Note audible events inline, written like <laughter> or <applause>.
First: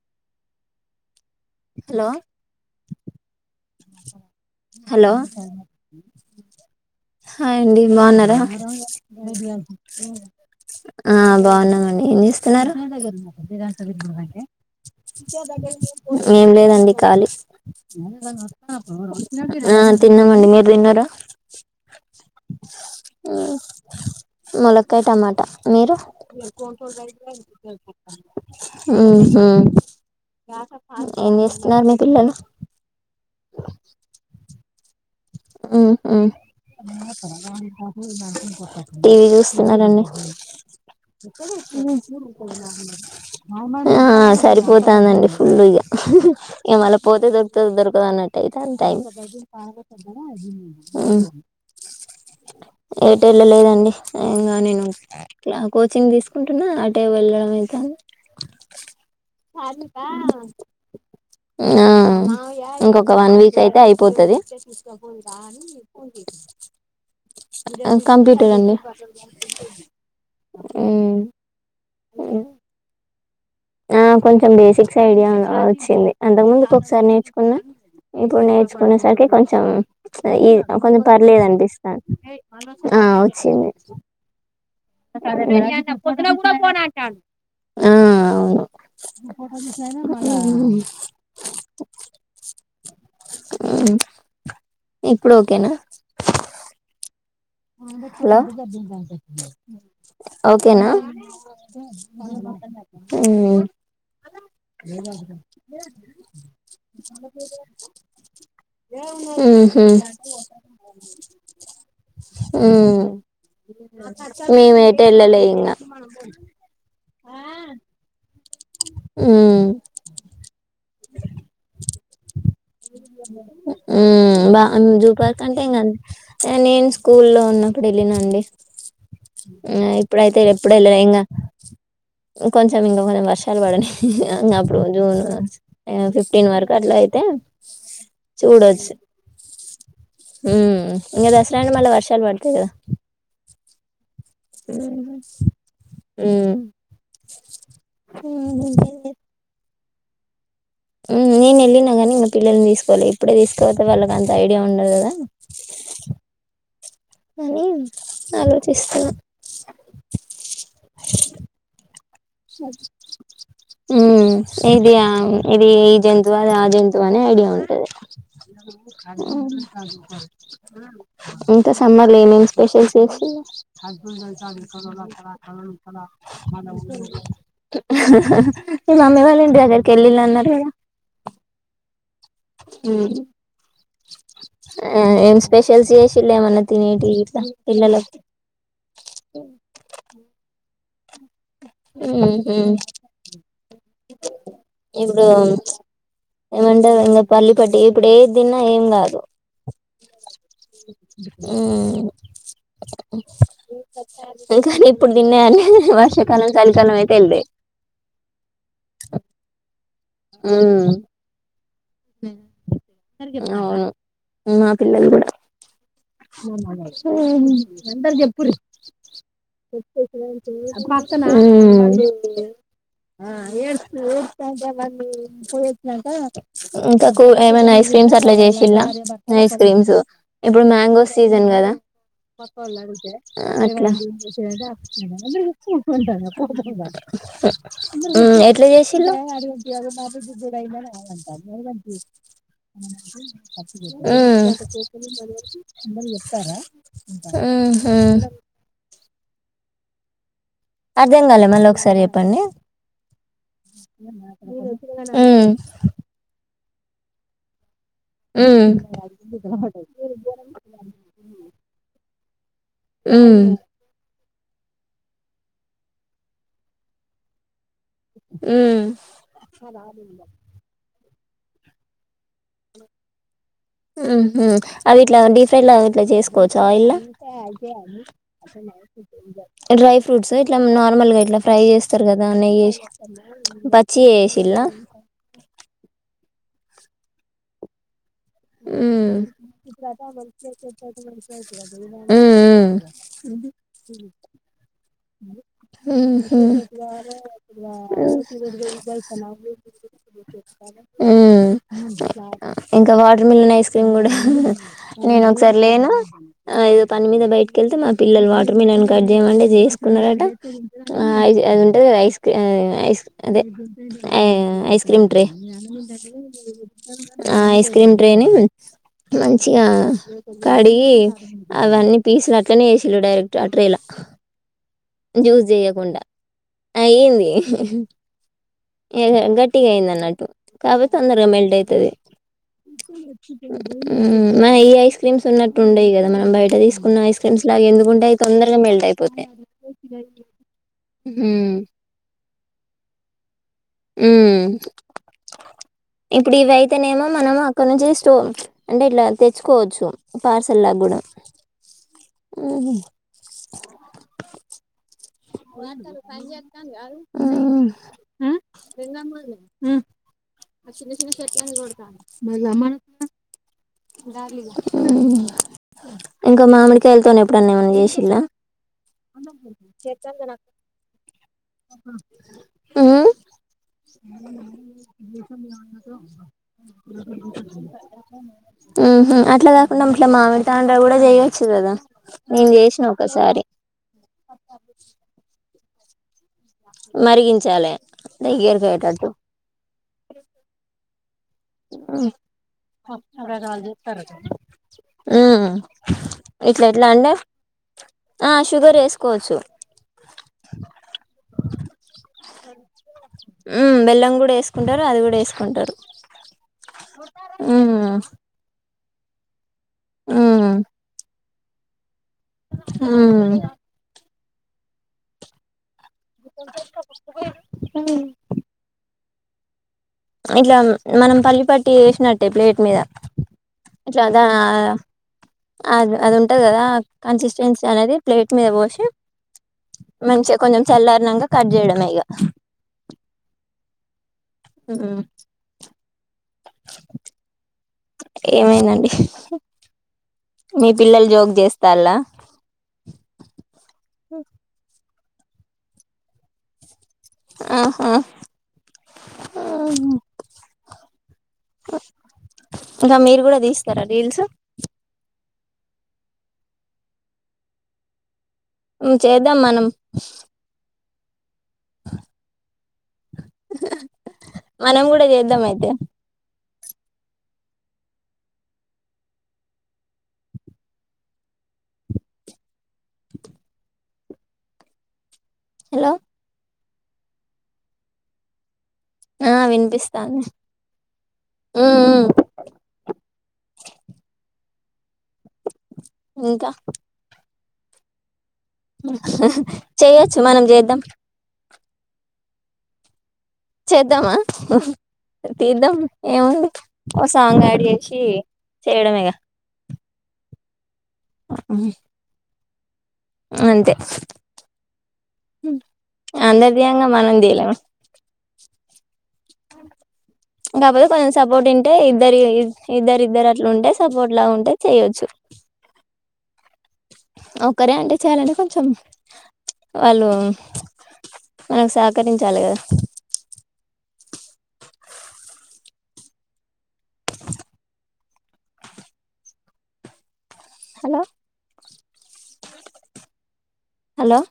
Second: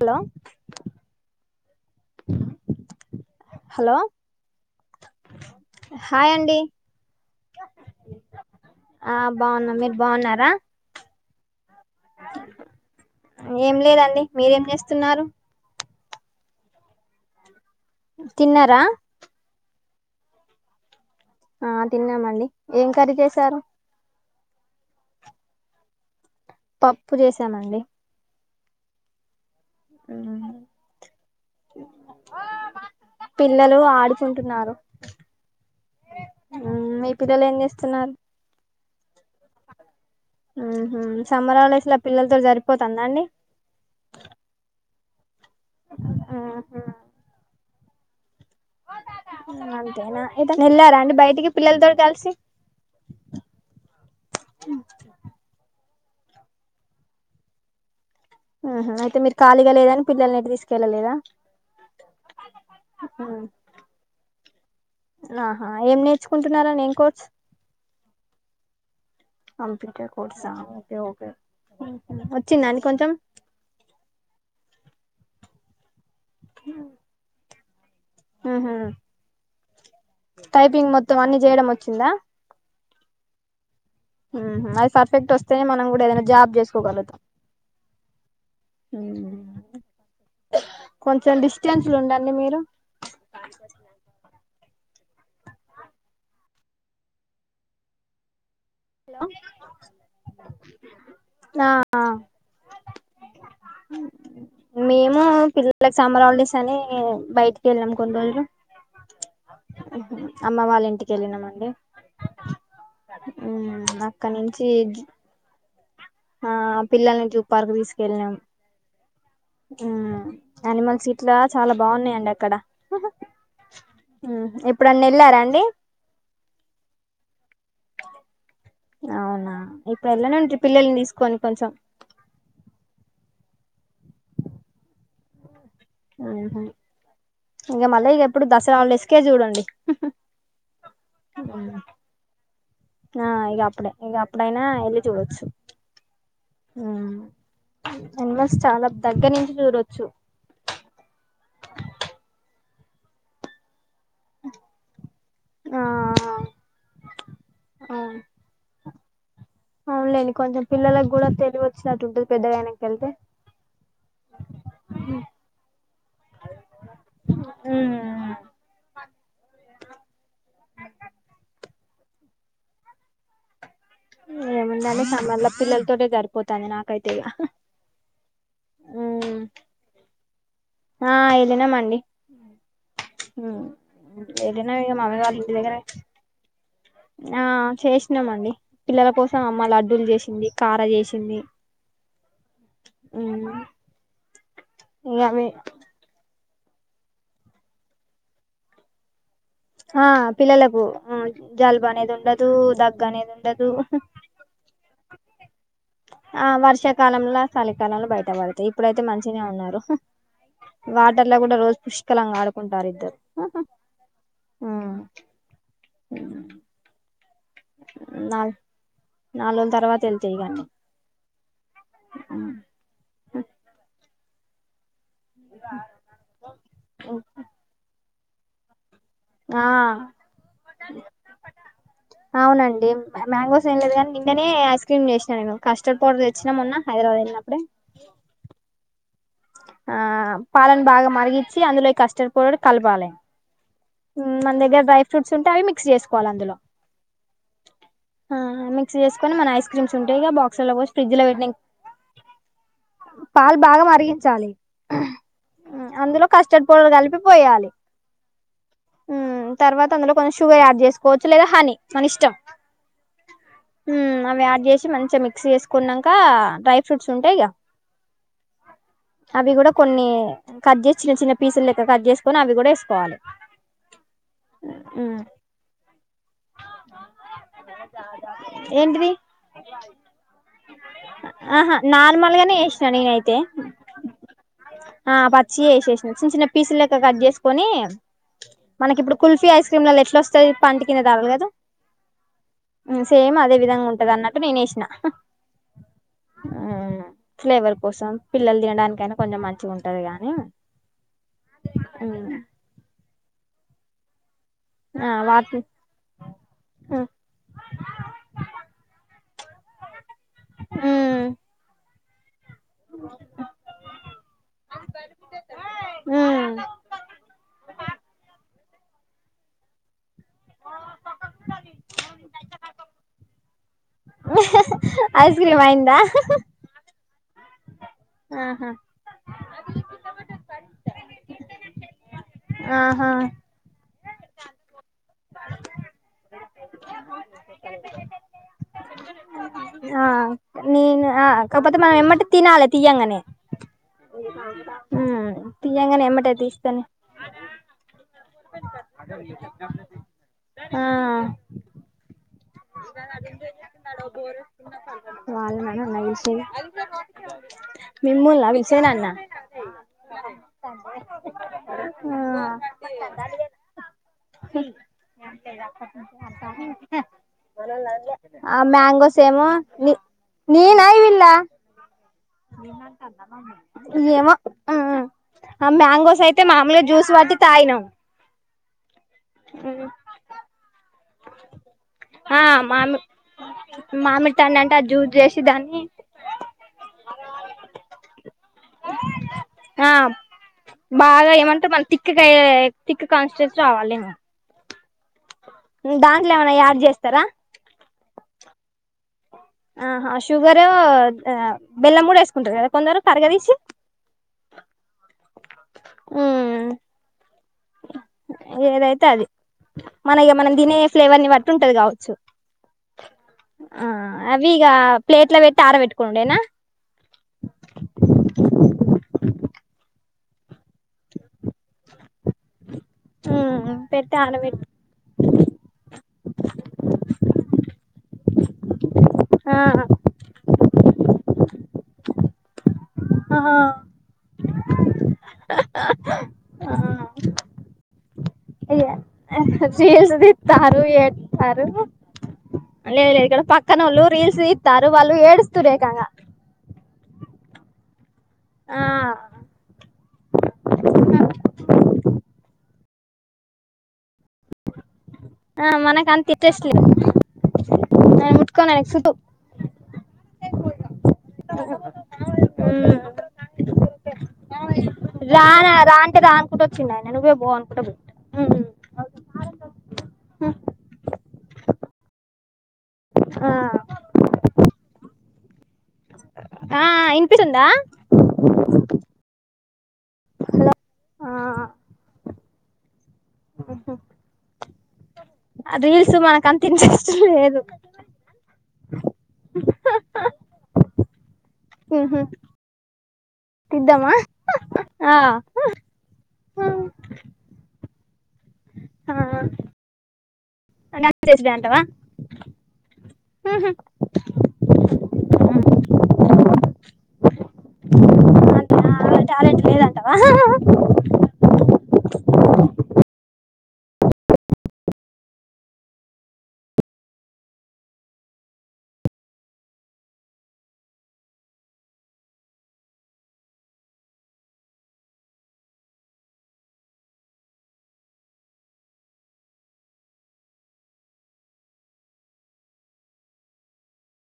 hello hello hello hello hi అండి హండి బాగున్నరా ఆ బాగున్నా మీరు బాగున్నారా ఆ బాగున్నమ్ ఏం జేస్తున్నరు ఏం లేదండి మీరేం చేస్తున్నారు ఏం లేదండి ఖాలీ తిన్నారా ఆ తిన్నమండి మీరు తిన్నరా ఆ తిన్నామండి ఏం కర్రీ చేసారు ములకాయ టమాటా మీరు పప్పు ఉహు చేసామండి ఉమ్, ఏం చేస్తున్నారు మీ పిల్లలు పిల్లలు ఆడుకుంటున్నారు ఉహు ఉమ్, మీ పిల్లలు ఏం చేస్తున్నారు టీవీ చూస్తున్ననండి ఆహ సమ్మర్హాల్డేస్లో పిల్లలతో జరిపోతుందా అండి ఆ సరిపోతందండి ఫుల్ ఇగ ఇగ ఉహు, మళ్ళ పోతే దొరుకుతదో దొరకదో అన్నట్టు అయితది టైము అంతేనా ఏదైనా వెళ్ళారా అండి బయటికి పిల్లలతో కలిసి ఏట్లలేదండి ఏంగ నేను ఆ కోచింగ్ తీసుకుంటున్న అటే వెళ్ళడం అయితంది ఆహ అయితే మీరు కాలీగ లేదని పిల్లల్నేటు తీసుకెళ్లలేదా ఆ ఇంకొక వన్వీక్ అయితే అయిపోతది జెస్ట్ సపోజ్ ఆహా ఏం నేర్చుకుంటున్నరండీ ఏంకోర్స్ ఆ కంప్యూటర్ అండి ఉమ్ వచ్చిందండి కొంచెం ఆ కొంచెం బేసిక్స్ ఐడియా వచ్చింది అంతకు ముందు ఇ ఒకసారి నేర్చుకో ఇప్పుడు ఉహు నేర్చుకునే సరికి కొంచెం ఈ టైపింగ్ కొంచెం మొత్తం అన్ని పర్లేదు చేయడం అనిపిస్తోంది వచ్చిందా ఆ వొచ్చింది ఉహు అది పర్ఫెక్ట్ వస్తేనే మనం కూడా ఏదైనా జాబ్ చేసుకోగలుగుతాం ఆ ఉమ్ కొంచెం డిస్టెన్స్ లో ఉండండి మీరు ఆ ఇప్పుడోకేనా హలో ఓకేనా ఆ ఉమ్ మేము పిల్లలకి సంమరాలడిస్ అని బయటికేళ్ళాం కొన్ని రోజులు ఆహ అమ్మ వాళ్ళ ఇంటికి వెళ్ళినామండి ఉమ్ అక్కడ నుంచి మేమటెళ్ళలే ఇంగా ఆ పిల్లల్ని జూ పార్కు తీసుకెళ్ళినాం ఉమ్ ఉమ్ అనిమల్స్ ఇట్లా చాలా బాగున్నాయండి అక్కడ ఉమ్ ఏప్పుడన్న ఏళ్ళారా అండి అన్ ఆ నేను స్కూల్ల్లో ఉన్నప్పుడు ఏళ్ళినండి అవునా ఇప్పుడు వెళ్లానా ఏంటి పిల్లల్ని తీసుకొని కొంచెం కొంచం ఇంకా కొంచెం వర్షాలు పడని అప్పుడు జూన్ ఫిఫ్టీన్ వరకు అట్లా అయితే ఇంక మళ్ళీ ఇక ఎప్పుడు దసరా చూడొచ్చు హాలిడేస్కే చూడండి హమ్ ఇంకా దసరా అంటే మల్లా వర్షాలు పడతాయి కదా ఆ ఇక అప్పుడే ఇక అప్పుడైనా వెళ్ళి చూడొచ్చు మ్మ్ హమ్ <unintelligible> చాలా దగ్గర నుంచి చూడొచ్చు హమ్ నేను వెళ్ళినా కానీ మా పిల్లల్ని తీసుకుపోలే ఇప్పుడే తీసుకపోతే వాళ్ళకి అంత ఐడియా ఉండదు కదా ఆ అని అలోచిస్తున్నా అవునలేండి కొంచెం పిల్లలకు కూడా తెలివి వచ్చినట్టు ఉంటుంది ఉమ్ ఇది ఆ ఈ జంతువా ఆ జంతువు అనే ఐడియా ఉంటది ఇంకా సమ్మర్లు ఏమేమి స్పెషల్ చేసి హస్బె చ క క ఏముందని క మళ్ళ క పిల్లలతోటే మ సరిపోతుంది నాకైతే ఇక <unintelligible> మీ మమ్మీ వాళ్ళు ఇంటి దగ్గరికి వెళ్ళినా అన్నారు కదా ఆ వెళ్ళినమండి ఉమ్ ఉమ్ ఏదనా ఇగ మల్లా అడగాలి ఇంటి దగ్గర పిల్లలు ఏవీ తినేటి ఆ పిల్లలకు చేసినామండి పిల్లల కోసం అమ్మ లడ్డూలు చేసింది కార చేసింది ఉమ్ హ ఇక ఇప్పుడు అవి ఏమంటారు పల్లిపట్టి ఇప్పుడు ఏది దిన్నా ఏం కాదు ఆ పిల్లలకు జలుబు అనేది ఉండదు దగ్గు అనేది ఉండదు ఏం కాదు ఏప్పుడు తిన్నా కానీ వర్షాకాలం ఆ చలికాలం అయితే వర్షాకాలంలో వెళ్తాయి చలికాలంలో బయట పడతాయి ఇప్పుడైతే మంచిగా ఉన్నరు వాటర్ లో కూడా రోజు పుష్టి శుబ్రంగా ఆడుకుంటారు ఇద్దరు అవును ఆ ఎందరి చెప్పూరి నాలు నాలుగు రోజుల తర్వాత వెళ్తాయి ఇగ అన్ని హమ్ ఆ ఏడుస్తుంది ఇంక ఏమైనా ఐస్ క్రీమ్స్ అట్ల చేసిన్ర ఐస్ ఆ క్రీమ్స్ ఇప్పుడు మ్యాంగోస్ సీజన్ కదా పక్కం అవునండి మ్యాంగోస్ ఏం అతే లేదు కానీ నిన్ననే ఐస్ క్రీమ్ చేసినా నేను కస్టర్డ్ పౌడర్ <unintelligible> తెచ్చినా మొన్న హైదరాబాద్ వెళ్ళినప్పుడే ఉమ్ ఎట్ల చేసి డిగుంటి అ ఆ మ పాలను బాగా మరిగిచ్చి అందులో ఈ కస్టర్డ్ పౌడర్ గుుగుడ కలపాలి <unintelligible> మన దగ్గర డ్రై ఫ్రూట్స్ ఉంటే అవి మిక్స్ చేసుకోవాలి అందులో ఉమ్ ఉమ్ హా మిక్సి చేసుకొని మన ఐస్ క్రీమ్స్ ఉంటాయి గా బాక్స్ ల లో పోసి ఫ్రిడ్జ్ అర్ధం లో కాలే పెట్ట మళ్ళీ ఒకసారి చెప్పండి పాలు బాగా మరిగించాలి మ్మ్ అందులో కస్టర్డ్ పౌడర్ కలిపిపోయాలి ఉమ్ ఉమ్ తర్వాత అందులో కొంచెం షుగర్ యాడ్ చేసుకోవచ్చు లేదా హనీ మన ఇష్టం మ్మ్ ఉమ్ అవి యాడ్ చేసి మంచిగా మిక్సి చేసుకున్నాక డ్రై ఫ్రూట్స్ ఉంటాయి మ్మ్ అవి కూడా కొన్నీ కట్ చేసి చిన్న చిన్న పీసులు లెక్క కట్ చేసుకొని అవి కూడా వేసుకోవాలి ఉమ్ హా అవి ఇట్లా డీప్ ఫ్రై లా ఇట్ల చేసుకోవచ్చా ఆయిల్ లో ఏంటిది డ్రై ఫ్రూట్స్ ఇట్లా నార్మల్గా ఇట్లా ఫ్రై ఆహా చేస్తారు కదా నార్మల్ గానే నెయ్యి ఎసి వేసిన నేనైతే పచ్చియే ఎసిల్లా ఆ పచ్చి ఏసేసి చిన్న చిన్న పీసులెక్క కట్ చేసుకొని మనకి ఇప్పుడు కుల్ఫీ ఐస్ క్రీమ్లలో ఎట్లా వస్తంది పంటి అయితే కింద తగలదు ఉం సేమ్ అదే విధంగా ఉంటది అన్నట్టు నేను ఏసిన ఉ హుమ్ ఫ్లేవర్ ఉం కోసం పిల్లలు తినడానికైనా కొంచెం మంచిగా ఉంటది గానీ ఇంక వాటర్ మిలన్ ఐస్ క్రీమ్ గుడా ఆ నేను ఒకసారి వాటి లేను ఆ ఏదో పని మీద బయటకెళ్తే మా పిల్లలు వాటర్ మీలన్ కట్ చేయమ అంటే చేసు కున్నరట ఆ మ్మ్ అది ఉంటది గదా ఐస్ ఆ ఐస్ అదే ఐస్ క్రీమ్ ట్రే మ్మ్ ఆ ఐస్ క్రీమ్ ట్రే నీ మంచిగా కడిగి అవన్నీ పీసలు అట్లానే ఏసి డైరెక్ట్ ఆ ట్రేలా <inaudible> జ్యూస్ చెయకుండ అయిందా అయింది ఆహా ఏహ గట్టిగా అయింది అన్నట్టు కాబోతే తొందరగ మెల్ట్ అయితది ఆహా మూ మ ఈ ఐస్ క్రీమ్స్ ఉన్నట్టు ఉండయి గద మనం బయట తీసుకున్న ఐస్ క్రీమ్స్ లాగ ఎందుకుంటయి తొందరగ మెల్ట్ అయిపోతయి ఆ నేను కాకపోతే మనం ఏమ్మటి తినాలి తీయంగానే ఉం మ్మ్ తీయంగానే ఎమ్మటే ఇప్పుడు ఇవి తీస్తేనే అయితేనేమో మనం అక్కడ నుంచి స్టో అంటే ఇట్లా తెచ్చుకోవచ్చు పార్సల్ లా కూడా హూ హమ్ చెబ <unintelligible> మాారు త అంతంారు మిమ్ముల్నా రంగమ్మ పిలిచేది నాన్న <unintelligible> అ జ మాా అమాన <unintelligible> ఇంకా మామిడికాయలతోనే ఎప్పుడన్నా ఏమన్నా చేసిల్లా ఆ మ్యాంగోస్ ఏమో నీనా వెళ్ల ఉమ్ ఏమో ఆ మ్యాంగోస్ అయితే మామూలుగా జ్యూస్ పట్టి తాగినాం హు హమ్ అట్లా కాకుండా అట్లా మామిలు తాండ్ర కూడా చేయొచ్చు కదా ఆ నేను చేసిన మామి ఒకసారి మామిడి తాండ అంటే ఆ జూస్ చేసి దాన్ని మరిగించాలి దగ్గరికి అయ్యేటట్టు ఆ బాగా ఏమంటే మన తిక్క్కయగే తిక్క్ కాన్స్టెన్స్ రావాలి ఉం ఏమైనా ఇట్లా యాడ్ ఎట్లా అంటే చేస్తారా ఆ షుగర్ వేసుకోవచ్చు ఆహా షుగర్ బెల్లం కూడ వేసుకుంటారు కదా కొందరు కరగదిసి ఉమ్ బెల్లం కూడా వేసుకుంటారు అది కూడా వేసుకుంటారు ఏదైతే అది మన ఉమ్ మనం తినే ఫ్లేవర్ ని బట్టి ఉంటది కావచ్చు ఆ ఆ అవి ఇగ ప్లేట్ల పెట్టి ఆర పెట్టుకోనుడేనా <inaudible> ఇట్లా మనం పల్లి పట్టి ఏసినట్టే ప్లేట్ మీద ఉం ఇట్లా పెట్టి దా ఆర పెట్టి అది అది ఉంటంది కదా కన్సిస్టెన్సీ అనేది ప్లేట్ మీద పోసి ఆ మంచే కొంచెం చల్లారనాక కట్ చేయడం ఇగ ఆహా ఉ ఆ ఏమైందండీ చీల్స్ తీతరు ఏటరు లేదు చేస్తాలా లేదు ఇక్కడ పక్కన ఓళ్ళు రీల్స్ తీస్తారు వాళ్ళు ఏడుస్తరు ఏకంగా ఆహా ఆ హు హా ఇంకా మీరు కూడా తీస్తారా రీల్స్ ఆ మనక అంత ఇంట్రెస్ట్ లేదు నేన్ పుట్ కోనేసుడు చేద్దాం మనం ఉ మనం కూడా ర చేద్దాం రా అయితే రా అంటే రా కుంట వచ్చిండు ఆయన నువ్వే పో అనుకుంటా పోయిండు ఉ ఆ హలో ఆ వినిపిస్తుందా ఆ వినిపిస్తాది ఆ ఉ ఉ ఉహు ఆ రీల్స్ మనకు ఇంకా అంత ఇంట్రెస్ట్ లేదు చేయొచ్చు మనం చేద్దాం ఉహు తీద్దామా చేద్దామా ఆ తీద్దాం ఏముంది ఓ సాంగ్ యాడ్ చేసి చేయడమే ఆ సాంగ్ యాడ్ చేసుడే అంటావా అంతే ఉ అందరు తీయంగా మనం తీయలేమా టాలెంట్ లేదంటవా గా పోదా పంచ్ సపోర్ట్ ఉంటే ఇద్దరు యు ఇద్దరు ఇద్దరు అట్లు ఉంటే సపోర్ట్ లా ఉంటే తీయొచ్చు ఒకరే అంటే చేయాలంటే కొంచెం వాళ్ళు మనకు సకరించాలి కదా హలో హలో